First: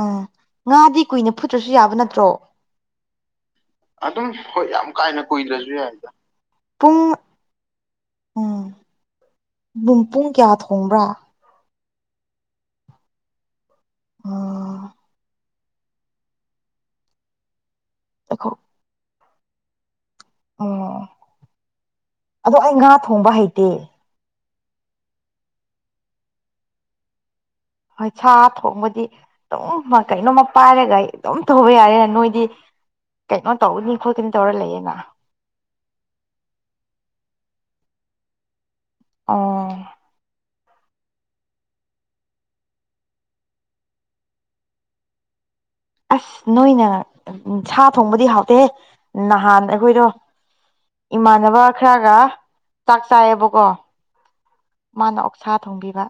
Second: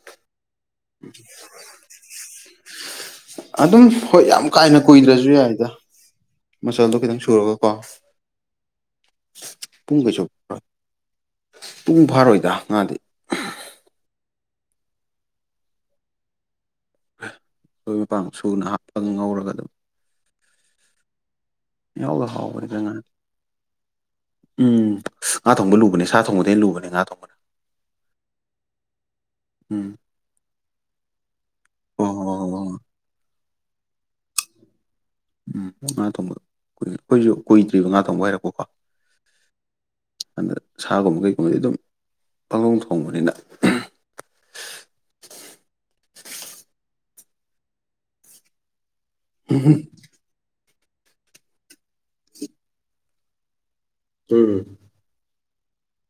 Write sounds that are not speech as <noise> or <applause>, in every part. ꯎꯝ ꯉꯥꯗꯤ ꯀꯨꯏꯅ ꯐꯨꯠꯇ꯭ꯔꯁꯨ ꯌꯥꯕ ꯅꯠꯇ꯭ꯔꯣ ꯑꯗꯨꯝ ꯍꯣꯏ ꯌꯥꯝ ꯀꯥꯅ ꯀꯨꯏꯗ꯭ꯔꯁꯨ ꯌꯥꯏꯗ ꯃꯆꯜꯗꯣ ꯄꯨꯡ ꯈꯤꯇꯪ ꯁꯨꯔꯒꯀꯣ ꯨꯄꯨꯡ ꯀꯌꯥ ꯊꯣꯡꯕ꯭ꯔꯥ ꯄꯨꯡ ꯐꯥꯔꯣꯏꯗ ꯉꯥꯗꯤ ꯑ ꯃꯔꯣꯏ ꯃꯄꯥꯡ ꯁꯨꯅ ꯍꯥꯞꯄꯒ ꯉꯧꯔꯒ ꯑꯗꯨꯝ ꯑꯣ ꯌꯥꯎꯗ ꯑꯗꯣ ꯑꯩ ꯍꯥꯎꯕꯅꯤꯗ ꯉꯥ ꯊꯣꯡꯕ ꯍꯩꯇꯦ ꯎꯝ ꯉꯥ ꯊꯣꯡꯕ ꯂꯨꯕꯅꯦ ꯁꯥ ꯊꯣꯡꯕꯗꯒꯤꯩꯅ ꯂꯨꯕꯅꯦ ꯉꯥ ꯊꯣꯡꯕꯅ ꯍꯣꯏ ꯁꯥ ꯊꯣꯡꯕꯗꯤ ꯎꯝ ꯑꯗꯨꯝ ꯀꯩꯅꯣꯝꯃ ꯄꯥꯏꯔꯒ ꯑꯗꯨꯝ ꯇꯧꯕ ꯍꯣꯏ ꯌꯥꯔꯦꯅ ꯅꯣꯏꯗꯤ ꯍꯣꯏ ꯍꯣꯏ ꯍꯣꯏ ꯍꯣꯏ ꯀꯩꯅꯣ ꯇꯧꯅꯤ ꯈꯣꯠꯀꯅꯤ ꯇꯧꯔ ꯂꯩꯌꯦꯦꯅ ꯎꯝ ꯉꯥ ꯊꯣꯡꯕ ꯀꯏ ꯑꯩꯈꯣꯏꯁꯨ ꯀꯨꯏꯗ꯭ꯔꯤꯕ ꯉꯥ ꯊꯣꯡꯕ ꯍꯥꯏꯔꯛꯄꯀꯣ ꯑ ꯁꯥꯒꯨꯝꯕ ꯀꯩꯒꯨꯝꯕꯗꯤ ꯑꯗꯨꯝ ꯄꯥꯒꯣꯡ ꯊꯣꯡꯕꯅꯤꯅ <unintelligible> ꯑꯁ ꯅꯣꯏꯅ ꯁꯥ ꯊꯣꯡꯕꯗꯤ ꯍꯥꯎꯇꯦ ꯅꯍꯥꯟ ꯎꯝ ꯑꯩꯈꯣꯏꯗꯣ ꯏꯃꯥꯟꯅꯕ ꯈꯔꯒ ꯆꯥꯛ ꯆꯥꯏꯌꯦꯕꯀꯣ ꯃꯥꯅ ꯑꯣꯛꯁꯥ ꯊꯣꯡꯕꯤꯕ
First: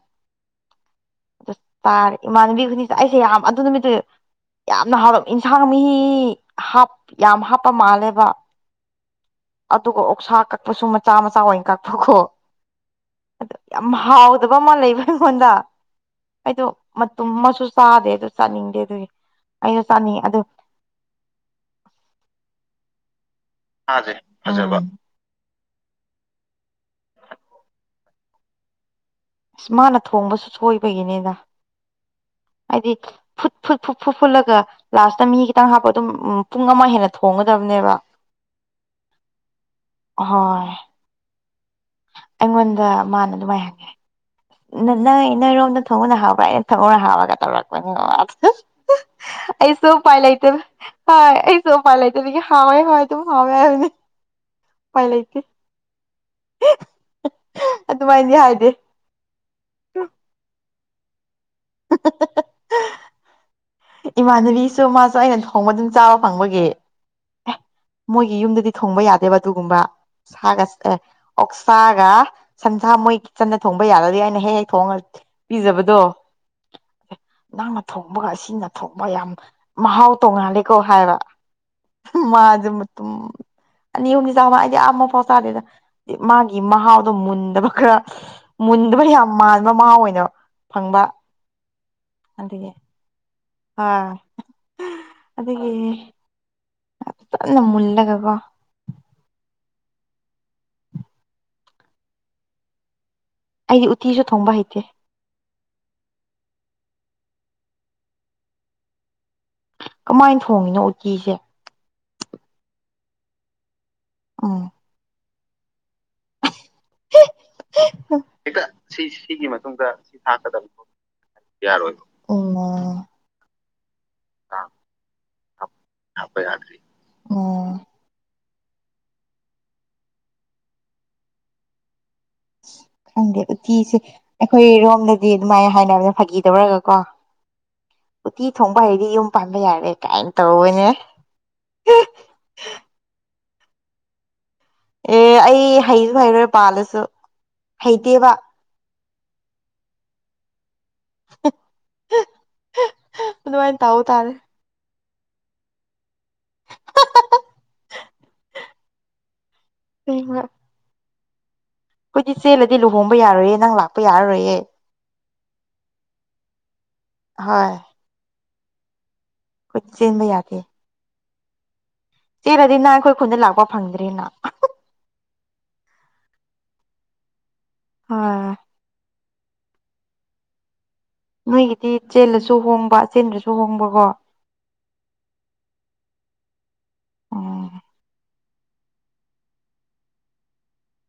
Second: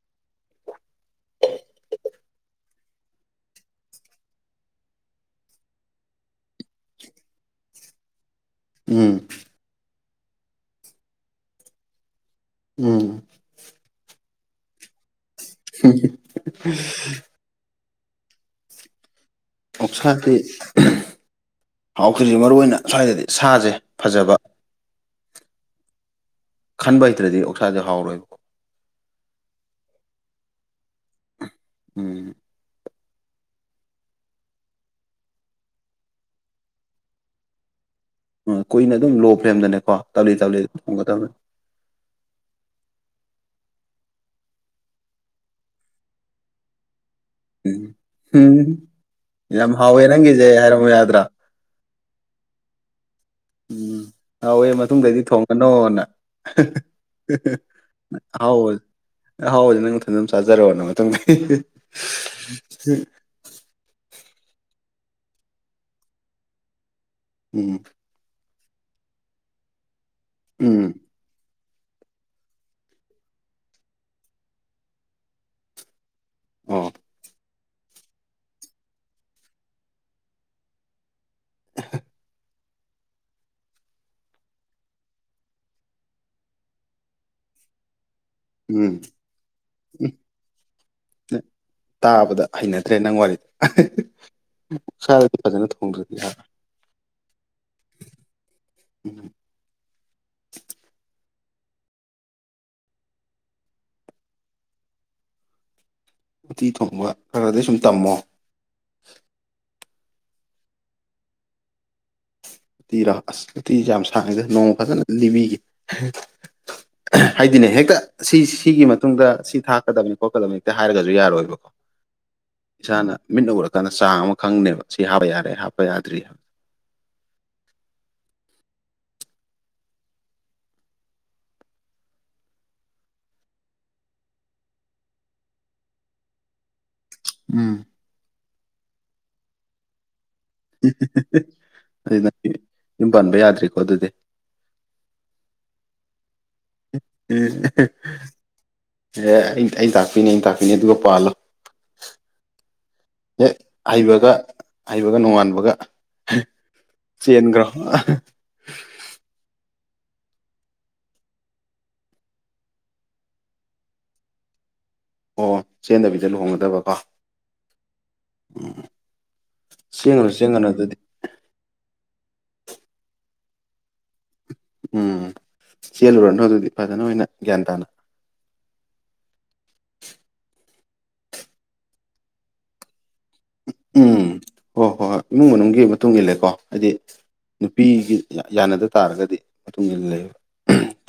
ꯑꯗꯨ ꯇꯥꯔꯦ ꯏꯃꯥꯟꯅꯕꯤ ꯈꯨꯅꯤ ꯑꯩꯁꯦ ꯌꯥꯝ ꯑꯗꯨ ꯅꯨꯃꯤꯠꯇꯨ ꯌꯥꯝꯅ ꯍꯥꯎ ꯌꯦꯟꯁꯥꯡ ꯃꯤ ꯍꯥ ꯌꯥꯝ ꯍꯥꯞꯄ ꯃꯥꯜꯂꯦꯕ ꯎꯝ ꯁ ꯁꯥ ꯀꯛꯄꯁꯨ ꯃꯆꯥ ꯃꯆꯥ ꯑꯣꯏꯅ ꯀꯛꯄꯈꯣ ꯎꯝ ꯐꯕ ꯑꯃ ꯂꯩꯕ꯭ꯔ ꯑꯩꯉꯣꯟꯗ ꯑꯩꯗꯣ ꯃꯇꯨꯝ ꯃꯆ ꯁꯥꯗꯦ ꯇꯁꯥꯅꯤꯡꯗꯦ ꯑꯗꯨ ꯑꯩꯗꯣ ꯆꯥꯅꯤꯡꯉꯦ ꯑꯣꯛꯁꯥꯗꯤ ꯑꯗꯨ ꯍꯥꯎꯈꯤ꯭ꯁꯦ ꯃꯔꯨꯏ ꯑꯣꯏꯅ ꯁ꯭ꯋꯥꯏꯗꯗꯤ ꯁꯥꯁꯦ ꯐꯖꯕ ꯈꯟꯕ ꯍꯩꯇ꯭ꯔꯗꯤ ꯑꯣꯛꯁꯥꯁꯦ ꯍꯥꯎꯔꯣꯏꯕ ꯑꯁ ꯃꯥꯅ ꯊꯣꯡꯕꯁꯨ ꯁꯣꯏꯕꯒꯤꯅꯦꯗ ꯎꯝ ꯍꯥꯏꯗꯤ ꯐꯨꯠ ꯐꯨꯠ ꯐꯨꯠ ꯐꯨꯠ ꯐꯨꯠꯂꯒ ꯂꯥꯁꯇ ꯃꯤ ꯈꯤꯇꯪ ꯍꯥꯞꯄ ꯑꯗꯨꯝ ꯎ ꯄꯨꯡ ꯑꯃ ꯍꯦꯟꯅ ꯊꯣꯡꯒꯗꯕꯅꯦꯕ ꯎ ꯀꯨꯏꯅ ꯑꯗꯨꯝ ꯂꯣ ꯐ꯭ꯔꯦꯝꯗꯅꯦꯀꯣ ꯇꯞꯂꯤ ꯍꯣꯏ ꯇꯧꯂꯤꯝ ꯊꯣꯡꯒꯗꯕꯅꯤ ꯑꯩꯉꯣꯟꯗ ꯃꯥꯅ ꯑꯗꯨꯥꯏꯍꯒꯦ ꯅꯪ ꯅꯪꯔꯣꯝꯗ ꯊꯣꯡꯉꯨꯅ ꯍꯥꯎꯕ꯭ꯔꯥ ꯑꯩꯅ ꯊꯃꯧꯅ ꯍꯥꯎꯔꯒ ꯎꯝ ꯇꯧꯔꯛꯄꯅꯤ ꯎꯝ ꯌꯥꯝ ꯑꯩ ꯁꯣ ꯍꯥꯎꯋꯦ ꯄꯥꯏ ꯅꯪꯒꯤꯁꯦ ꯂꯩꯇ ꯍꯥꯏꯔꯝꯕ ꯍ ꯌꯥꯗ꯭ꯔꯥ ꯑꯩ ꯁꯣ ꯄꯥꯏ ꯂꯩꯇꯕ ꯍꯦ ꯍ ꯑꯗꯨ ꯎꯝ ꯍꯥꯎꯋꯦ ꯃꯇꯨꯡꯗꯗꯤ ꯂꯩꯇꯦ ꯊꯣꯡꯒꯅꯣꯅ ꯑꯗꯨꯃꯥꯏꯅꯗꯤ ꯍꯥꯎ ꯍꯥꯏꯗꯦ ꯍꯥꯎ ꯅꯪ ꯊꯟꯝ ꯆꯥꯖ ꯔꯛꯅꯗꯤ ꯏꯃꯥꯟꯅꯕꯤꯁꯨ ꯃꯥꯁꯨ ꯑꯩꯅ ꯊꯣꯡꯕ ꯑꯗꯨꯝ ꯆꯥꯕ ꯐꯪꯕꯒꯤ ꯎꯝ ꯃꯣꯏꯒꯤ ꯌꯨꯝꯗꯗꯤ ꯊꯣꯡꯕ ꯌꯥꯗꯦꯕ ꯑꯗꯨꯒꯨꯝꯕ ꯁꯥꯒ ꯎꯝ ꯑꯦ ꯑꯣ ꯆꯒ ꯁꯟꯁꯥ ꯃꯣꯏ ꯀ ꯆꯟꯅ ꯊꯣꯡꯕ ꯌꯥꯔꯗꯤ ꯍꯥꯏꯅ ꯍꯦꯛ ꯍꯦꯛ ꯊꯣꯡꯉ ꯄꯤꯖꯕꯗꯣ ꯑ ꯅꯪꯅ ꯊꯣꯡꯕꯒ ꯁꯤꯅ ꯊꯣꯡꯕ ꯌꯥꯝ ꯃꯍꯥꯎ ꯇꯣꯡꯉꯥꯜꯂꯤꯀꯣ ꯍꯥꯏꯕ ꯃꯥꯖ ꯃꯠꯇꯨꯝ ꯑꯅꯤ ꯌꯨꯝꯒꯤ ꯆꯥꯃ ꯑꯩꯗꯤ ꯑ ꯑꯃ ꯄꯥꯎ ꯆꯥꯗꯦꯗ ꯃꯥꯒꯤ ꯃꯍꯥꯎꯗꯣ ꯃꯨꯟꯗꯕ ꯈꯔ ꯎꯝ ꯃꯨꯟꯗꯨꯕꯨꯗꯤ ꯌꯥꯝ ꯃꯥꯟꯕ ꯃꯍꯥꯎ ꯑꯣꯏꯅ ꯐꯪꯕ ꯇꯥꯕꯗ ꯑꯗꯨꯒꯤ ꯍꯩꯅꯗ꯭ꯔꯦ ꯅꯪ ꯋꯥꯔꯤꯗ ꯑꯥ ꯏꯁꯥꯗꯗꯤ ꯐꯖꯅ ꯊꯣꯡꯗ꯭ꯔ ꯀꯟꯅ ꯃꯨꯜꯒꯀꯣ ꯎꯝ <inaudible> ꯑꯩꯗꯤ ꯎꯇꯤꯁꯨ ꯊꯣꯡꯕ ꯍꯩꯇꯦ ꯎꯇꯤ ꯊꯣꯡꯕ ꯈꯔ ꯈꯔꯒꯗꯤ ꯁꯨꯝ ꯇꯝꯃꯣ ꯀꯃꯥꯏꯅ ꯊꯣꯡꯉꯤꯅꯣ ꯎꯇꯤꯁꯦ ꯎꯇꯤꯔꯣ ꯑꯁ ꯎꯇꯤꯁꯦ ꯌꯥꯝ ꯁꯥꯡꯉꯤꯗ ꯎꯝ ꯅꯣꯡꯃ ꯐꯖꯅ ꯂꯤꯕꯤꯈꯤ ꯍꯥꯏꯗꯤꯅꯦ ꯍꯦꯛꯇ ꯁꯤ ꯍꯦꯛꯇ ꯁꯤꯒꯤ ꯁꯤ ꯃꯇꯨꯡꯗ ꯁꯤꯒꯤ ꯁꯤ ꯃꯇꯨꯡꯗ ꯁꯤ ꯊꯥꯛꯀꯗꯕꯅꯤ ꯈꯣꯠꯀꯗꯕꯅꯤ ꯍꯦꯛꯇ ꯊꯥꯛꯀꯗꯕꯅꯤ ꯍꯥꯏꯔꯒꯁꯨ ꯌꯥꯔꯣꯏꯕ ꯏꯁꯥꯅ ꯃꯤꯠꯅ ꯎꯔꯥ ꯆꯥꯡ ꯑꯃ ꯈꯪꯅꯦꯕ ꯁꯤ ꯍꯥꯞꯄ ꯌꯥꯔꯦ ꯍꯥꯞꯄ ꯌꯥꯗ꯭ꯔꯤ ꯍꯥꯞꯄ ꯌꯥꯗ꯭ꯔꯤ ꯑꯣ ꯈꯪꯗꯦ ꯎꯇꯤꯁꯦ ꯑꯩꯈꯣꯏꯔꯣꯝꯗꯗꯤ ꯑꯗꯨꯃꯥꯏꯅ ꯍꯥꯏꯅꯕꯅ ꯐꯥꯒꯤꯗꯧꯔꯒ ꯀꯣ ꯎꯝ ꯎꯇꯤ ꯊꯣꯡꯕ ꯍꯩꯗꯤ ꯌꯨꯝ ꯄꯥꯟꯕ ꯌꯥꯔꯦ ꯀꯥꯏꯅ ꯇꯧꯕꯅꯦ ꯑꯗꯨ ꯅꯪ ꯌꯨꯝ ꯄꯥꯟꯕ ꯌꯥꯗ꯭ꯔꯤꯀꯣ ꯑꯗꯨꯗꯤ ꯑꯣ ꯑꯩ ꯍꯩꯁꯨ ꯍꯩꯔꯣꯏ ꯄꯥꯜꯂꯁꯨ ꯍꯩꯇꯦꯕ ꯑꯦ ꯑꯩꯩꯅ ꯇꯥꯛꯄꯤꯅꯦ ꯑꯩꯩꯅ ꯇꯥꯛꯄꯤꯅꯤ ꯅꯤ ꯑꯗꯨꯒ ꯄꯥꯜꯂꯣ ꯍꯦꯛ ꯑꯗꯨꯃꯥꯏꯅ ꯇꯧ ꯇꯥꯔꯦ ꯍꯩꯕꯒ ꯍꯩꯕꯒ ꯅꯣꯡꯉꯥꯟꯕꯒ ꯆꯦꯟꯈ꯭ꯔꯣ ꯎꯉ <unintelligible> ꯑꯩꯈꯣꯏꯗꯤ ꯆꯦꯜꯂꯗꯤ ꯂꯨꯍꯣꯡꯕ ꯌꯥꯔꯣꯏꯌꯦ ꯅꯪ ꯂꯥꯛꯄ ꯌꯥꯔꯔꯣꯏꯌꯦ ꯑꯣ ꯆꯦꯟꯗꯕꯤꯗ ꯂꯨꯍꯣꯡꯒꯗꯕ ꯀꯣ ꯍꯣꯏ ꯎꯝ ꯆꯦꯟꯕ ꯆꯦꯟꯒꯅꯨ ꯆꯦꯟꯒꯅꯨ ꯑꯗꯨꯗꯤ ꯆꯦꯔꯗꯤ ꯅꯪ ꯑꯩꯈꯣꯏ ꯈꯨꯟꯗ ꯂꯥꯛꯄ ꯐꯪꯗ꯭ꯔꯦꯅ ꯎꯝ ꯆꯦꯜꯂꯨꯔꯅꯨ ꯑꯗꯨꯗꯤ ꯐꯖꯅ ꯑꯣꯏꯅ ꯒ꯭ꯌꯥꯟ ꯇꯥꯅ ꯑꯥ ꯅꯣꯏꯒꯤꯗꯤ ꯆꯦꯜꯂꯁꯨ ꯍꯣꯡꯕ ꯆꯦꯟꯗ꯭ꯔꯁꯨ ꯍꯣꯡꯕꯀꯣ ꯎꯝ ꯎꯝ ꯍꯣꯏ ꯍꯣꯏ ꯍꯣꯏ ꯏꯃꯨꯡ ꯃꯅꯨꯡꯒꯤ ꯃꯇꯨꯡ ꯏꯂꯀꯣ ꯍꯥꯏꯗꯤ ꯎꯝ ꯅꯨꯄꯤꯒꯤ ꯌꯥꯅꯗ ꯇꯥꯔꯒꯗꯤ ꯃꯇꯨꯡ ꯏꯟꯅ ꯂꯩꯌꯦꯕ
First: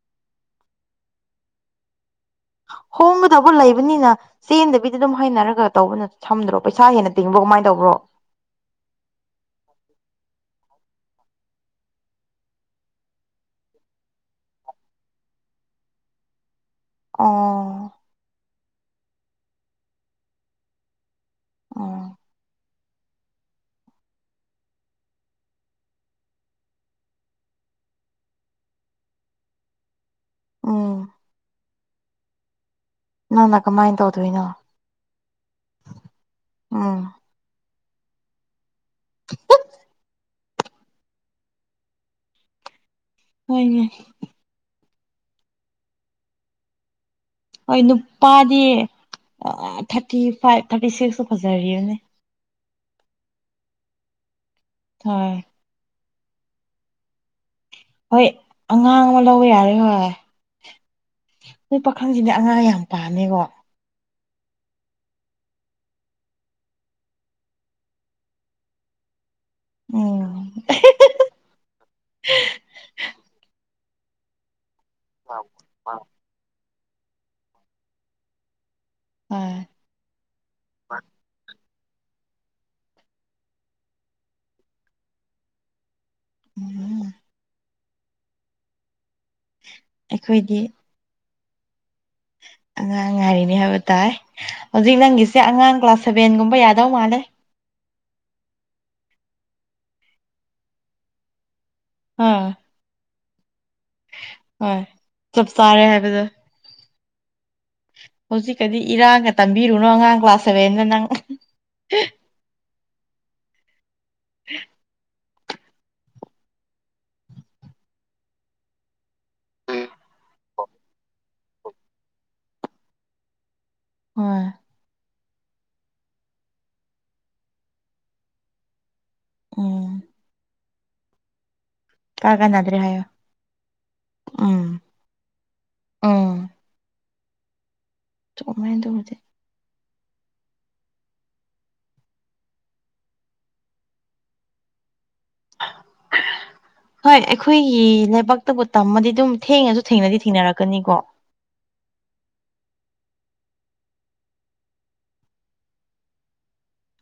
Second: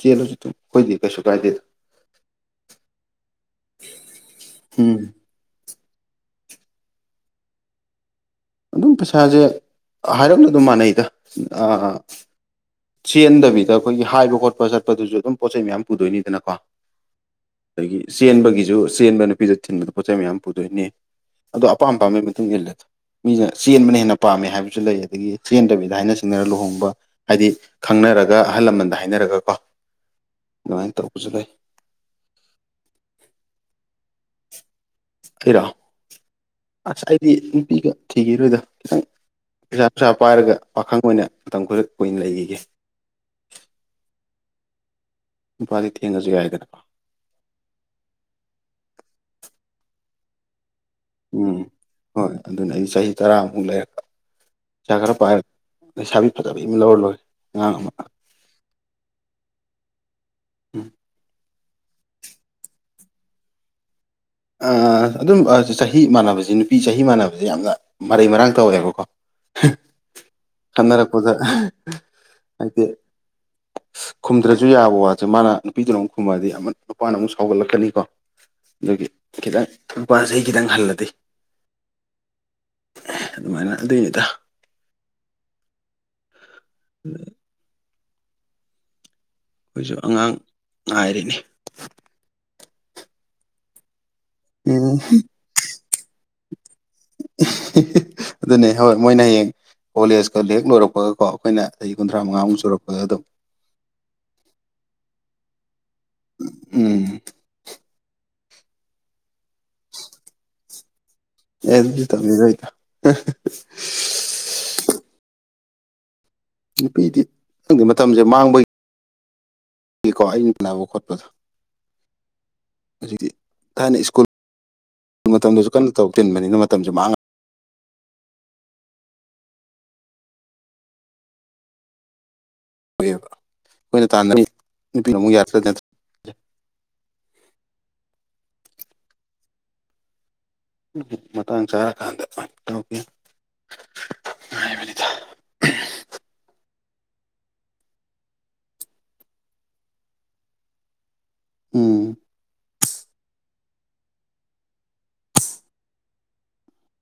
ꯆꯦꯜꯂꯁꯨ ꯑꯩꯈꯣꯏꯗꯦ ꯀꯩꯁꯨ ꯀꯥꯏꯗꯦꯗ <unintelligible> ꯍꯣꯡꯕꯗꯕꯨ ꯂꯩꯕꯅꯤꯅ ꯎꯝ ꯆꯦꯟꯗꯕꯤꯗ ꯑꯗꯨꯝ ꯍꯥꯏꯅꯔꯒ ꯇꯧꯕꯅ ꯁꯝꯗ꯭ꯔꯣ ꯄꯩꯁꯥ ꯍꯦꯟꯅ ꯇꯤꯡꯕ꯭ꯔꯣ ꯀꯃꯥꯏꯅ ꯇꯧꯕ꯭ꯔꯣ ꯑꯗꯨꯝ ꯄꯩꯁꯥꯁꯦ ꯍꯥꯏꯔꯛꯂ ꯑꯗꯨꯝ ꯃꯥꯟꯅꯩꯗ ꯆꯦꯟꯗꯕꯤꯗ ꯑꯩꯈꯣꯏꯒꯤ ꯍꯥꯏꯕ ꯈꯣꯠꯄ ꯆꯠꯄꯗꯨꯁꯨ ꯑꯗꯨꯝ ꯄꯣꯠ ꯆꯩꯩ ꯃꯌꯥꯝ ꯄꯨꯗꯣꯏꯅꯤꯗꯅꯀꯣ ꯑꯣ ꯑꯗꯒꯤ ꯆꯦꯟꯕꯒꯤꯁꯨ ꯆꯦꯟꯕ ꯅꯨꯄꯤꯗ ꯊꯤꯟꯕꯗ ꯄꯣꯠꯆꯩ ꯃꯌꯥꯝ ꯄꯨꯗꯣꯏꯅꯦ ꯑꯗꯣ ꯑꯄꯥꯝ ꯎꯝ ꯑꯄꯥꯝꯕꯒꯤ ꯃꯇꯨꯡ ꯏꯜꯂꯦꯗꯣ ꯃꯤꯅ ꯆꯦꯟꯕꯅ ꯍꯦꯟꯅ ꯄꯥꯝꯃꯦ ꯍꯥꯏꯕꯁꯨ ꯂꯩ ꯑꯗꯒꯤ ꯆꯦꯟꯗꯕꯤꯗ ꯍꯥꯏꯅ ꯁꯤꯡꯅꯅ ꯂꯨꯍꯣꯡꯕ ꯍꯥꯏꯗꯤ ꯈꯪꯅ ꯔꯒ ꯑꯍꯜ ꯂꯃꯟꯗ ꯍꯥꯏꯅꯔꯒ ꯀꯣ ꯑꯗꯨꯃꯥꯏꯅ ꯎꯝ ꯇꯧꯕꯁꯨ ꯂꯩ ꯅꯪ ꯅ ꯀꯃꯥꯏꯅ ꯇꯧꯗꯣꯏꯅꯣ ꯑꯩꯔꯣ ꯎꯝ ꯑꯁ ꯑꯩꯗꯤ ꯅꯨꯄꯤꯒ ꯊꯤꯒꯤꯔꯣꯏꯗ ꯈꯤꯇꯪ ꯄꯩꯁꯥ ꯄꯅꯨꯡꯁꯥ ꯄꯥꯏꯔꯒ ꯄꯥꯈꯪ ꯑꯣꯏꯅ ꯃꯇꯝ ꯈꯔ ꯀꯨꯏꯅ ꯂꯩꯈꯤꯒꯦ ꯍꯣꯏꯅꯦ ꯅꯨꯄꯥꯗꯤ ꯊꯦꯡꯉꯁꯨ ꯌꯥꯏꯗꯅꯀꯣ ꯍꯣꯏ ꯅꯨꯄꯥꯗꯤ ꯊꯥꯔꯇꯤ ꯐꯥꯏꯚ ꯊꯥꯔꯇꯤ ꯁꯤꯛꯁꯇ ꯎꯝ ꯐꯖꯔꯤꯅꯦ ꯍꯣꯏ ꯑꯗꯨꯅ ꯑꯩ ꯆꯍꯤ ꯇꯔꯥꯃꯨꯛ ꯂꯩꯔꯒ ꯄꯩꯁꯥ ꯈꯔ ꯍꯣꯏ ꯄꯥꯏꯔꯒ ꯂꯩꯁꯥꯕꯤ ꯐꯖꯕ ꯑꯃ ꯂꯧꯔ ꯂꯣꯏꯔꯦ ꯑꯉꯥꯡ ꯑꯃ ꯍꯣꯏ ꯑꯉꯥꯡ ꯑꯃ ꯂꯧꯕ ꯌꯥꯔꯦ ꯍꯣꯏ ꯎꯝ ꯁꯤ ꯄꯥꯈꯪꯁꯤꯗꯤ ꯑꯉꯥꯡ ꯌꯥꯝ ꯄꯥꯅꯦꯀꯣ ꯑꯗꯨꯝ ꯆꯍꯤ ꯃꯥꯟꯅꯕꯁꯤ ꯅꯨꯄꯤ ꯆꯍꯤ ꯃꯥꯟꯅꯕꯁꯦ ꯌꯥꯝꯅ ꯃꯔꯩ ꯃꯔꯥꯡ ꯇꯧꯋꯦꯕꯀꯣ ꯎꯝ ꯈꯟꯅꯔꯄꯣꯖꯥ ꯍꯥꯏꯦ ꯈꯨꯝꯗ꯭ꯔꯁꯨ ꯌꯥꯕ ꯋꯥꯠꯁꯦ ꯃꯥꯅ ꯅꯨꯄꯤꯗꯨꯅ ꯑꯃꯨꯛ ꯈꯨꯝꯃꯗꯤ ꯑꯃ ꯅꯨꯄꯥꯅ ꯑꯃꯨꯛ ꯁꯥꯎꯒꯠꯂꯛꯀꯅꯤꯀꯣ ꯑꯗꯨꯒꯤ ꯍꯣꯏ ꯈꯤꯇꯪ ꯅꯨꯄꯥ ꯆꯍꯤ ꯈꯤꯇꯪ ꯍꯜꯂꯗꯤ ꯑꯗꯨꯃꯥꯏꯅ ꯑꯗꯨꯗ ꯀꯩꯅꯠꯇ ꯎꯝ ꯑꯩꯈꯣꯏꯁꯨ ꯑꯉꯥꯡ ꯑꯩꯈꯣꯏꯗꯤ ꯉꯥꯏꯔꯤꯅꯤ ꯑꯉꯥꯡ ꯉꯔꯤꯅꯤ ꯍꯥꯏꯕ ꯇꯥꯏ ꯍꯧꯖꯤꯛ ꯎꯝ ꯅꯪꯒꯤꯁꯦ ꯑꯉꯥꯡ ꯀ꯭ꯂꯥꯁ ꯁꯦꯚꯦꯟꯒꯨꯝꯕ ꯑꯗꯨꯅꯦ ꯍꯣꯏ ꯃꯣꯏꯅ ꯍꯌꯦꯡ ꯀꯣꯂꯦꯖꯀ ꯂ ꯍꯦꯛ ꯂꯣꯏꯔꯛꯄꯒꯀꯣ ꯑꯩꯈꯣꯏꯅ ꯆꯍꯤ ꯀꯨꯟꯊ꯭ꯔꯥ ꯑꯥ ꯃꯉꯥꯃꯨꯛ ꯆꯨꯔꯛꯄꯒ ꯑꯗꯨꯝ ꯍꯣꯏ ꯆꯞ ꯆꯥꯔꯦ ꯍꯥꯏꯕꯖ ꯎꯝ ꯍꯧꯖꯤꯛꯀꯗꯤ ꯏꯔꯥꯡꯒ ꯇꯝꯕꯤꯔꯨꯅꯣ ꯑꯉꯥꯡ ꯀ꯭ꯂꯥꯁ ꯁꯚꯦꯟꯗ ꯅꯪ ꯑꯦꯗꯤ ꯇ ꯃꯤ ꯅ ꯅꯨꯄꯤꯗꯤ ꯅꯪꯒꯤ ꯃꯇꯝꯁꯦ ꯃꯥꯡꯕꯒꯤ ꯑꯦꯀꯣ ꯑꯩꯅ ꯀꯥꯟꯅꯕ ꯈꯣꯠꯄꯗ ꯑꯗꯨꯗꯤ ꯊꯥꯏꯅ ꯁ꯭ꯀꯨꯜ ꯍꯣꯏ ꯃꯇꯝꯗꯁꯨ ꯀꯟꯅ ꯇꯧ ꯇꯤꯟꯕꯅꯤꯅ ꯃꯇꯝꯁꯨ ꯃꯥꯡꯉ ꯎꯝ ꯀꯥ ꯀ ꯅꯗ꯭ꯔꯦ ꯍꯥꯏꯌꯣ ꯃꯥꯡꯉꯑꯦꯕ ꯑꯩꯈꯣꯏꯅ ꯇꯥꯟ ꯎꯝ ꯅꯨꯄꯤ ꯑꯃꯨꯛ ꯌꯥ꯭ꯔ ꯆꯃꯥꯏꯗ ꯍꯧꯗꯤ ꯎꯝ ꯃꯇꯥꯡ ꯆꯥꯔꯀꯥꯟꯗ ꯇꯧꯦꯕꯅꯤ <unintelligible> ꯍꯣꯏ ꯑꯩꯈꯣꯏꯒꯤ ꯂꯩꯕꯥꯛꯇꯕꯨ ꯇꯝꯃꯗꯤ ꯑꯗꯨꯝ ꯊꯦꯡꯉꯁꯨ ꯊꯦꯡꯅꯗꯤ ꯊꯦꯡꯅꯔꯛꯀꯅꯤꯀꯣ ꯎꯝ <unintelligible>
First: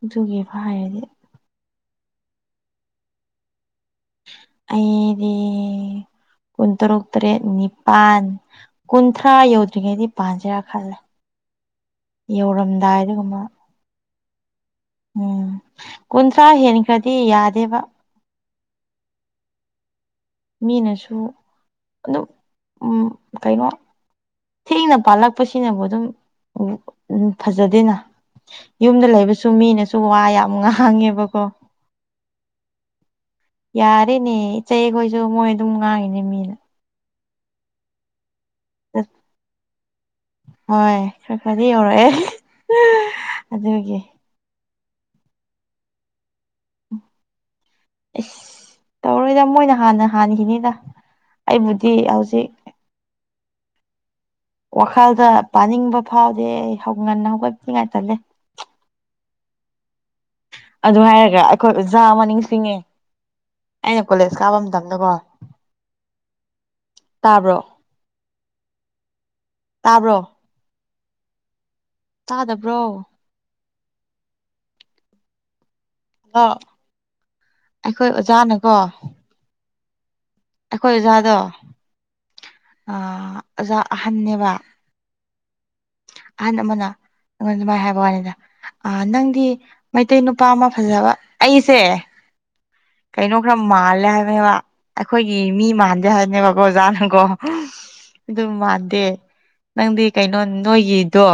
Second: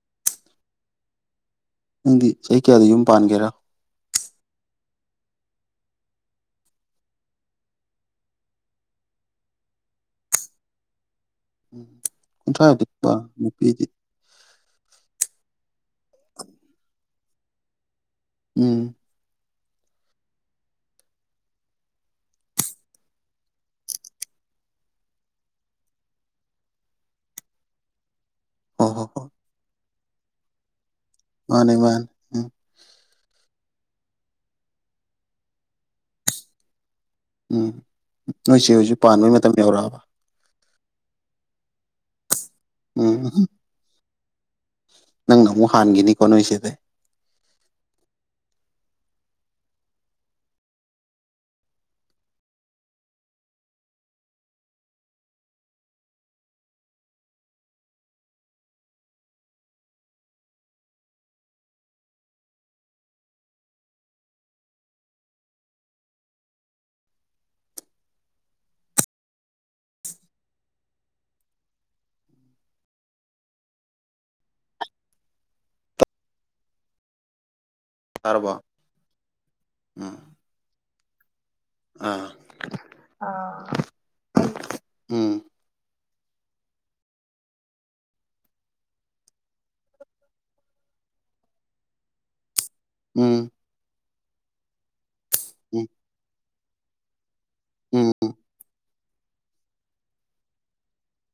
ꯑꯗꯨꯒꯤꯕ ꯍꯥꯏꯔꯗꯤ ꯅꯪꯗꯤ ꯆꯍꯤ ꯀꯌꯥꯗ ꯌꯨꯝ ꯄꯥꯟꯒꯦꯔꯥ ꯑꯩꯗꯤ ꯀꯨꯟ ꯇꯔꯨꯛ ꯇꯔꯦꯠ ꯅꯤꯄꯥꯟ ꯀꯨꯟꯊ꯭ꯔꯥ ꯌꯧꯗ꯭ꯔꯤꯉꯩꯗꯤ ꯄꯖꯔꯥ ꯈꯜꯂꯦ ꯎꯝ ꯀꯨꯟꯊ꯭ꯔꯥꯕꯨꯗꯤ ꯌꯧꯔꯝꯗꯥꯏ ꯄꯥ ꯑꯗꯨꯒꯨꯝꯕ ꯅꯨꯄꯤꯗꯤ ꯎꯝ ꯀꯨꯟꯊ꯭ꯔꯥ ꯍꯦꯟꯈ꯭ꯔꯗꯤ ꯌꯥꯗꯦꯕ ꯎꯝ ꯃꯤꯅꯁꯨ ꯑꯗꯨꯝ ꯀꯩꯅꯣ ꯊꯦꯡꯅ ꯄꯥꯜꯂꯛꯄꯁꯤꯅꯕꯨ ꯑꯗꯨꯝ ꯐꯖꯗꯦꯅ ꯍꯣ ꯍꯣ ꯌꯨꯝꯗ ꯂꯩꯕꯁꯨ ꯃꯤꯅꯁꯨ ꯋꯥ ꯌꯥꯝ ꯉꯥꯡꯉꯦꯕ ꯃꯥꯅꯤ ꯃꯥꯅꯦ ꯌꯥꯔꯦꯅꯦ ꯏꯆꯦꯈꯣꯏꯁꯨ ꯃꯣꯏ ꯑꯗꯨꯝ ꯉꯥꯡꯉꯤꯅꯦ ꯃꯤꯅ ꯎꯝ ꯅꯣꯏꯁꯦ ꯍꯧꯖꯤꯛ ꯄꯥꯟꯕꯩ ꯃꯇꯝ ꯌꯧꯔꯛꯑꯕ ꯍꯣꯏ ꯈꯔ ꯈꯔꯗꯤ ꯌꯧꯔꯛꯑꯦ ꯑꯗꯨꯒꯤ ꯅꯪ ꯑꯃꯨꯛ ꯍꯥꯟꯈꯤꯅꯤꯀꯣ ꯅꯣꯏꯁꯤꯗ ꯑꯁ ꯇꯧꯔꯣꯏꯗ ꯃꯣꯏꯅ ꯍꯥꯟꯅ ꯍꯥꯟꯈꯤꯅꯤꯅ ꯑꯩꯕꯨꯗꯤ ꯍꯧꯖꯤꯛ ꯋꯥꯈꯜꯗ ꯄꯥꯅꯤꯡꯕ ꯐꯥꯎꯗꯦ ꯍꯧ ꯉꯟꯅ ꯍꯧꯒꯠꯅꯤꯉꯥꯏꯇꯜꯂꯦ ꯑꯗꯨ ꯍꯥꯏꯔꯒ ꯑꯩꯈꯣꯏ ꯑꯣꯖꯥ ꯑꯃ ꯅꯤꯡꯁꯤꯡꯉꯦ ꯑꯩꯅ ꯀꯣꯂꯦꯖ ꯀꯥꯕ ꯃꯇꯝꯗꯀꯣ ꯇꯥꯕ꯭ꯔꯣ ꯇꯥꯕ꯭ꯔꯣ ꯇꯥꯗꯕ꯭ꯔꯣ ꯍꯜꯂꯣ ꯑꯩꯈꯣꯏ ꯑꯣꯖꯥꯅꯀꯣ ꯑ ꯈꯣꯏꯖꯥꯗꯣ ꯑ ꯑꯣꯖꯥ ꯑꯍꯟꯅꯅꯦꯕ ꯎꯝ ꯑꯍꯟ ꯑꯃꯅ ꯃ ꯃꯥ ꯍꯦꯕꯅꯤꯗ ꯑ ꯅꯪꯗꯤ ꯃꯩꯇꯩ ꯅꯨꯄꯥ ꯑꯃ ꯐꯖꯕ ꯑꯩꯁꯦ ꯀꯩꯅꯣ ꯎꯝ ꯈꯔ ꯃꯥꯜꯂꯦ ꯍꯥꯏꯕꯅꯦꯕ ꯑꯩꯈꯣꯏꯒꯤ ꯃꯤ ꯎꯝ ꯃꯥꯟꯗꯦ ꯍꯥꯏꯕꯅꯦꯕꯀꯣ ꯑꯣꯖꯥꯅꯀꯣ ꯎꯝ ꯎꯝ ꯑꯗꯨꯝ ꯃꯥꯟꯗꯦ ꯅꯪꯗꯤ ꯀꯩꯅꯣ ꯅꯣꯏꯒꯤꯗꯣ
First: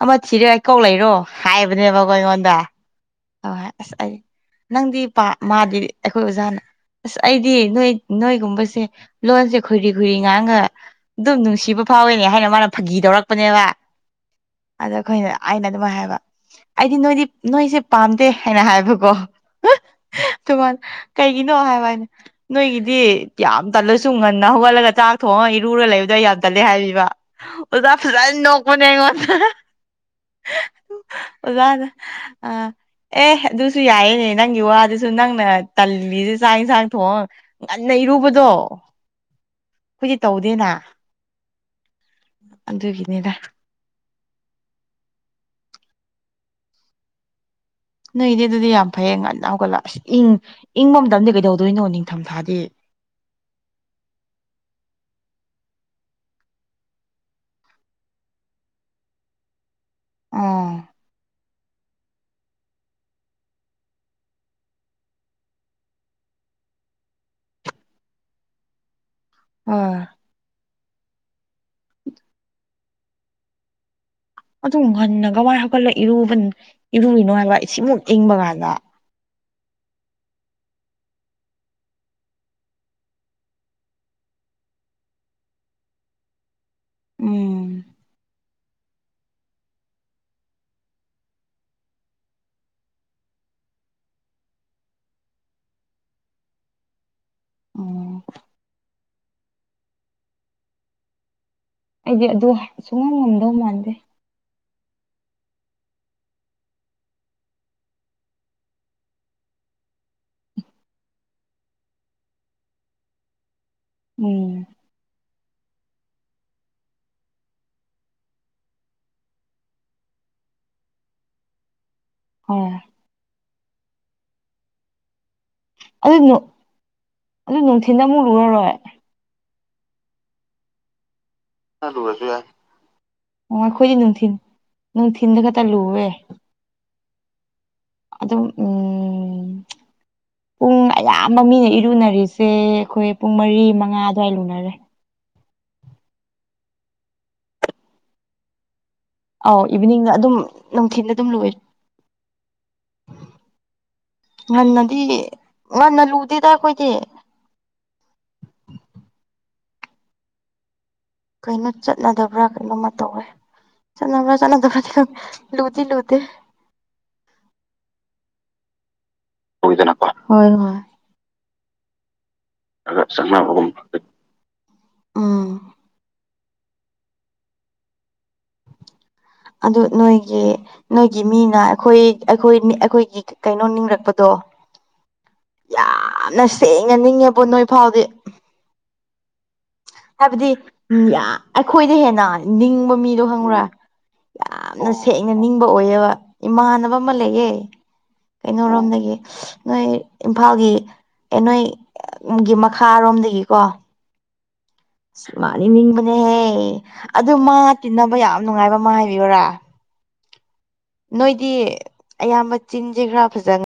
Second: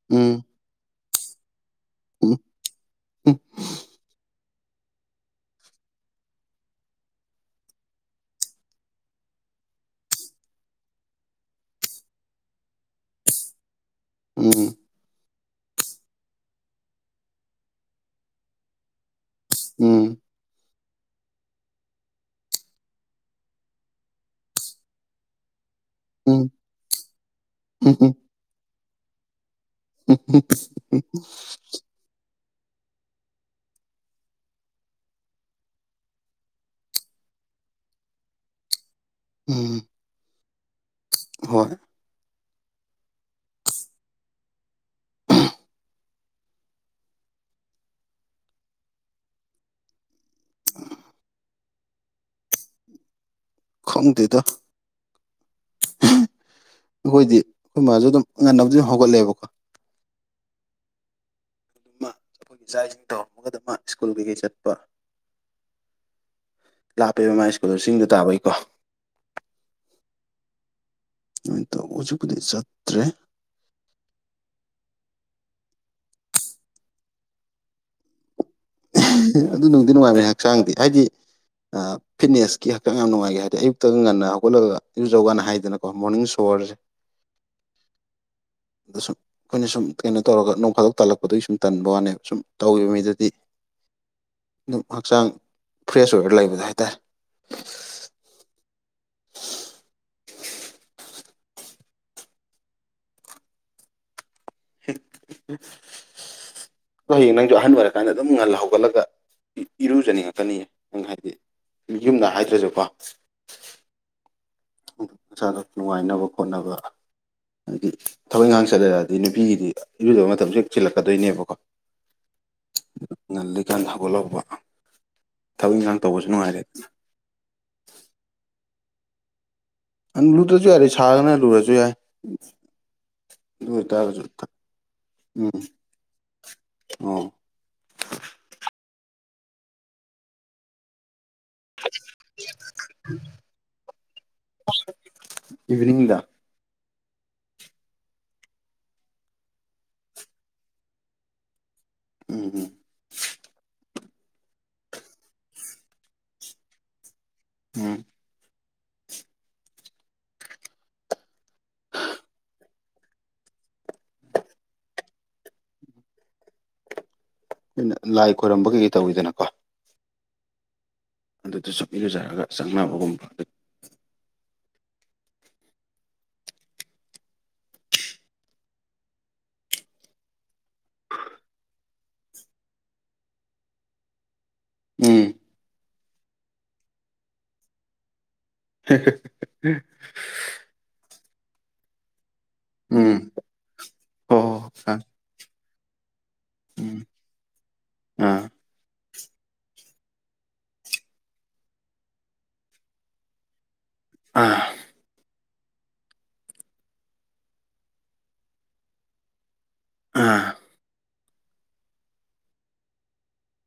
ꯑꯃ ꯎꯝ ꯊꯤꯔꯦ ꯑꯩ ꯀꯧ ꯂꯩꯔꯣ ꯍꯥꯏꯕꯅꯦꯕꯀꯣ ꯎꯝ ꯑꯩꯉꯣꯟꯗ ꯑ ꯑꯁ ꯑꯩ ꯅꯪꯗꯤ ꯄ ꯃꯥꯗꯤ ꯑꯩꯈꯣꯏ ꯑꯣꯖꯥꯅ ꯑꯁ ꯑꯩꯗꯤ ꯅꯣꯏ ꯅꯣꯏꯒꯨꯝꯕꯁꯦ ꯂꯣꯟꯁꯦ ꯈꯣꯏꯔꯤ ꯈꯣꯏꯔꯤ ꯉꯥꯡꯒ ꯑꯗꯨꯝ ꯅꯨꯡꯁꯤꯕ ꯐꯥꯎꯋꯦꯅꯦ ꯍꯥꯏꯅ ꯃꯥꯅ ꯐꯥꯒꯤ ꯇꯧꯔꯛꯄꯅꯦꯕ ꯑꯗ ꯑꯩꯈꯣꯏꯅ ꯑꯩꯅ ꯑꯗꯨꯃꯥꯏ ꯍꯥꯏꯕ ꯑꯩꯗꯤ ꯅꯣꯏꯗꯤ ꯅꯣꯏꯁꯦ ꯄꯥꯝꯗꯦ ꯍꯥꯏꯅ ꯍꯥꯏꯕꯀꯣ ꯎꯝ ꯑꯗꯨꯃꯅ ꯀꯩꯒꯤꯅꯣ ꯍꯥꯏꯕ ꯍꯥꯏꯅꯦ ꯅꯣꯏꯒꯤꯗꯤ ꯌꯥꯝ ꯇꯜꯂꯁꯨ ꯉꯟꯅ ꯍꯧꯒꯠꯂꯒ ꯆꯛ ꯆꯥꯛ ꯊꯣꯡꯑꯒ ꯏꯔꯨꯔ ꯂꯩꯕꯗꯣ ꯎꯝ ꯌꯥꯝ ꯎꯝ ꯇꯠꯂꯦ ꯍꯥꯏꯕꯤꯕ ꯑꯣꯖꯥ ꯐꯖꯅ ꯅꯣꯛꯄꯅꯦ ꯑꯩꯉꯣꯟꯗ <unintelligible> <inaudible> ꯑꯣꯖꯥꯅ ꯑ ꯑꯦ ꯑꯗꯨꯁꯨ ꯌꯥꯏꯌꯦꯅꯦ ꯅꯪꯒꯤ ꯋꯥꯗꯨꯁꯨ ꯁ ꯅꯪꯅ ꯇꯜꯂꯤꯁꯦ ꯆꯥꯛ ꯌꯦꯟꯁꯥꯡ ꯊꯣꯡ ꯉꯟꯅ ꯏꯔꯨꯕꯗꯣ ꯎꯝ ꯑꯩꯈꯣꯏꯁ ꯇꯧꯗꯦꯅ ꯍꯣꯏ ꯑꯗꯨꯒꯤꯅꯤꯗ ꯅꯣꯏꯗꯤ ꯑꯗꯨꯗꯤ ꯌꯥꯝ ꯐꯩ ꯉ ꯅꯅꯥꯎꯒꯠꯂ ꯑꯁ ꯏꯪ ꯏꯪꯕ ꯃꯇꯝꯗꯤ ꯀꯩꯗꯧꯗꯣꯏꯅꯣ ꯅꯤꯡꯊꯝꯊꯥꯗꯤ ꯈꯪꯗꯦꯗ ꯑꯩꯈꯣꯏꯗꯤ ꯑꯩꯈꯣꯏ ꯃꯥꯃꯥꯁꯨ ꯑꯗꯨꯝ ꯉꯟꯅꯕ ꯑꯗꯨꯝ ꯍꯧꯒꯠꯂꯛꯂꯦꯕꯀꯣ ꯑꯣ ꯑꯗꯨꯃ ꯑꯩꯈꯣꯏꯒꯤ ꯏꯆꯥꯥꯛ ꯏꯁꯤꯡ ꯇꯧꯔꯃꯒ ꯑꯗꯨꯃ ꯁ꯭ꯀꯨꯜ ꯀꯩꯀꯩ ꯆꯠꯄ ꯂꯥꯞꯄꯕ ꯃꯥꯥꯏ ꯁ꯭ꯀꯨꯜ ꯆꯤꯡꯗ ꯇꯥꯕꯩꯀꯣ ꯎꯝ ꯅꯣꯏꯇꯣ ꯑꯣꯆ ꯀꯂꯤ ꯆꯇ꯭ꯔ ꯑꯗꯨꯝ ꯉꯟꯅꯒꯋꯥꯏ ꯍꯧꯒꯠꯂꯒ ꯏꯔꯨꯕ ꯏꯔꯨꯔꯤꯅꯣ ꯍꯥꯏꯕ ꯏ ꯁꯤꯃꯨꯛ ꯌꯦꯡꯕ ꯀꯥꯟꯗ ꯑꯗꯨ ꯅꯨꯡꯗꯤ ꯅꯨꯡꯉꯥꯏꯔꯦ ꯍꯛꯆꯥꯡꯗꯤ ꯍꯥꯏꯗꯤ ꯐꯤꯠꯅꯦꯁꯀꯤ ꯍꯛꯆꯥꯡ ꯌꯥꯝ ꯅꯨꯡꯉꯥꯏꯈꯤ ꯍꯥꯏꯗꯤ ꯑꯌꯨꯛꯇꯒ ꯉꯟꯅ ꯍꯧꯒꯠꯂꯒ ꯑꯌꯨꯛꯖꯧꯀꯥꯟꯅ ꯍꯥꯏꯗꯅꯀꯣ ꯃꯣꯔꯅꯤꯡ ꯁꯣꯋꯔꯁꯦ ꯎꯝ <unintelligible> <inaudible> ꯑꯩꯈꯣꯏꯅ ꯁꯨꯝ ꯀꯩꯅꯣ ꯇꯧꯔꯒ ꯅꯣꯡ ꯈꯥꯗꯣꯛ ꯇꯥꯜꯂꯛꯄꯗꯨꯒꯤ ꯁꯨꯝ ꯇꯟꯕ ꯋꯥꯅꯦꯕ ꯁꯨꯝ ꯇꯧꯈꯤꯕ ꯃꯤꯗꯨꯗꯤ <unintelligible> <inaudible> ꯑꯗꯨꯝ ꯍꯛꯆꯥꯡ ꯐ꯭ꯔꯦꯁ ꯑꯣꯏꯔꯒ ꯂꯩꯕꯗ ꯍꯥꯏꯇꯥꯔꯦ ꯎꯝ ꯑꯩꯗꯤ ꯑꯗꯨ ꯁꯨꯡꯉꯝ ꯉꯝꯗꯧ ꯃꯥꯟꯗꯦ ꯑꯣ ꯍꯌꯦꯡ ꯅꯪꯁꯨ ꯑꯍꯟ ꯑꯣꯏꯔꯀꯥꯟꯗ ꯑꯗꯨꯝ ꯉꯜ ꯍꯧꯒꯠꯂꯒ ꯏꯔꯨꯖꯅꯤꯡꯉꯛꯇꯅꯤꯌꯦ ꯅꯪ ꯍꯥꯏꯗꯤ ꯌꯨꯝꯗ ꯍꯥꯏꯗ꯭ꯔꯁꯨꯀꯣ ꯎꯝ ꯃꯁꯥꯗ ꯅꯨꯡꯉꯥꯏꯅꯕ ꯈꯣꯠꯅꯕ ꯍꯥꯏꯗꯤ ꯊꯕꯛ ꯏꯪꯈꯥꯡ ꯆꯠꯂꯗꯤ ꯅꯨꯄꯤꯒꯤꯗꯤ ꯏꯔꯨꯗꯕ ꯃꯇꯝꯁꯨ ꯍꯦꯛ ꯆꯤꯜꯂꯛꯀꯗꯣꯏꯅꯦꯕꯀꯣ ꯍꯣꯏ ꯀꯥꯟ ꯊꯒꯠꯂꯛꯧꯕ ꯑꯗꯨ ꯑꯗꯨ ꯅꯨꯡꯊꯤꯟ ꯑꯃꯨꯛ ꯂꯨꯔꯔꯣꯏ ꯪ ꯂꯨꯗ꯭ꯔꯁꯨ ꯌꯥꯔꯦ ꯁꯥꯔꯅ ꯂꯨꯔꯁꯨ ꯌꯥꯏ ꯑꯗꯨ ꯑꯣꯥꯏ ꯈꯣꯏꯖ ꯑꯣꯏꯇꯥꯔꯁꯨ ꯅꯨꯡꯊꯤꯟ ꯅꯨꯡꯊꯤꯟꯗꯥ ꯎꯝ ꯈꯇ ꯂꯨꯋꯦ ꯑꯣ ꯑꯗꯨꯝ ꯎꯝ ꯄꯨꯡ ꯑꯌꯥ ꯃꯃꯤꯡꯅ ꯏꯔꯨꯅꯔꯤꯁꯦ ꯑꯩꯈꯣꯏ ꯄꯨꯡ ꯃꯔꯤ ꯃꯉꯥ ꯑꯗꯨꯋꯥꯏ ꯂꯨꯅꯔꯦ ꯏꯚꯤꯅꯤꯡꯗ ꯑꯧ ꯏꯚꯤꯅꯤꯡꯅ ꯑꯗꯨꯝ ꯅꯨꯡꯊꯤꯜꯗ ꯑꯗꯨꯝ ꯂꯣꯏꯔꯦ ꯎꯝ ꯎꯝ ꯉꯟꯅꯗꯤ ꯉꯟꯅ ꯂꯨꯗꯦꯗ ꯑꯩꯈꯣꯏꯗꯤ ꯎꯝ ꯀꯩꯅꯣ ꯆꯠꯅꯗꯕ꯭ꯔꯥ ꯀꯩꯅꯣꯝꯃ ꯇꯧꯋꯦ ꯆ ꯆ ꯂꯨꯗꯤ ꯂꯨꯗ ꯑꯩꯅ ꯂꯥꯏ ꯈꯣꯏꯔꯝꯕ ꯀꯩ ꯇꯧꯋꯤꯗꯅꯣ ꯍꯣꯏ ꯍꯣꯏ ꯑꯗꯨꯗ ꯆ ꯏꯔꯖꯔꯒ ꯑ ꯁꯥꯟꯅꯨꯝ ꯐ ꯎꯝ ꯑꯗꯨ ꯅꯣꯏꯒꯤ ꯅꯣꯏꯒꯤ ꯃꯤꯅ ꯑꯩꯈꯣꯏ ꯑꯩꯈꯣꯏ ꯑꯩꯈꯣꯏꯒꯤ ꯀꯩꯅꯣ ꯅꯤꯡꯔꯛꯄꯗꯣ ꯎꯝ ꯌꯥꯝꯅ ꯁꯦꯡꯅ ꯅꯤꯡꯉꯦꯕ ꯅꯣꯏ ꯐꯥꯎꯗꯤ <unintelligible> ꯍꯥꯏꯕꯗꯤ ꯑꯩꯈꯣꯏꯗꯤ ꯍꯦꯟꯅ ꯅꯤꯡꯕ ꯎꯝ ꯃꯤꯗꯣ ꯈꯪꯕ꯭ꯔꯥ ꯍꯣ ꯍꯣ ꯌꯥꯝꯅ ꯍꯣ ꯁꯦꯡꯅ ꯅꯤꯡꯕ ꯑꯣꯏꯌꯦꯕ ꯏꯃꯥꯟꯅꯕ ꯎꯝ ꯑꯃ ꯂꯩꯌꯦ ꯑꯥ ꯀꯩꯅꯣꯔꯣꯝꯗꯒꯤ ꯅꯣꯏ ꯏꯝꯐꯥꯜꯒꯤ ꯅꯣꯏ ꯒꯤ ꯃꯈꯥꯔꯣꯝꯗꯒꯤꯀꯣ ꯑꯥ ꯃꯥꯅꯤ ꯅꯤꯡꯕꯅꯦꯍꯦ ꯑꯗꯨ ꯃꯥ ꯇꯤꯟꯅꯕ ꯌꯥꯝ ꯅꯨꯡꯉꯥꯏꯕ ꯃꯥ ꯍꯥꯏꯕꯤꯌꯔꯥ ꯑꯥ ꯅꯣꯏꯗꯤ ꯑꯌꯥꯝꯕ ꯆꯤꯟꯁꯦ ꯈꯔ ꯐꯖꯅ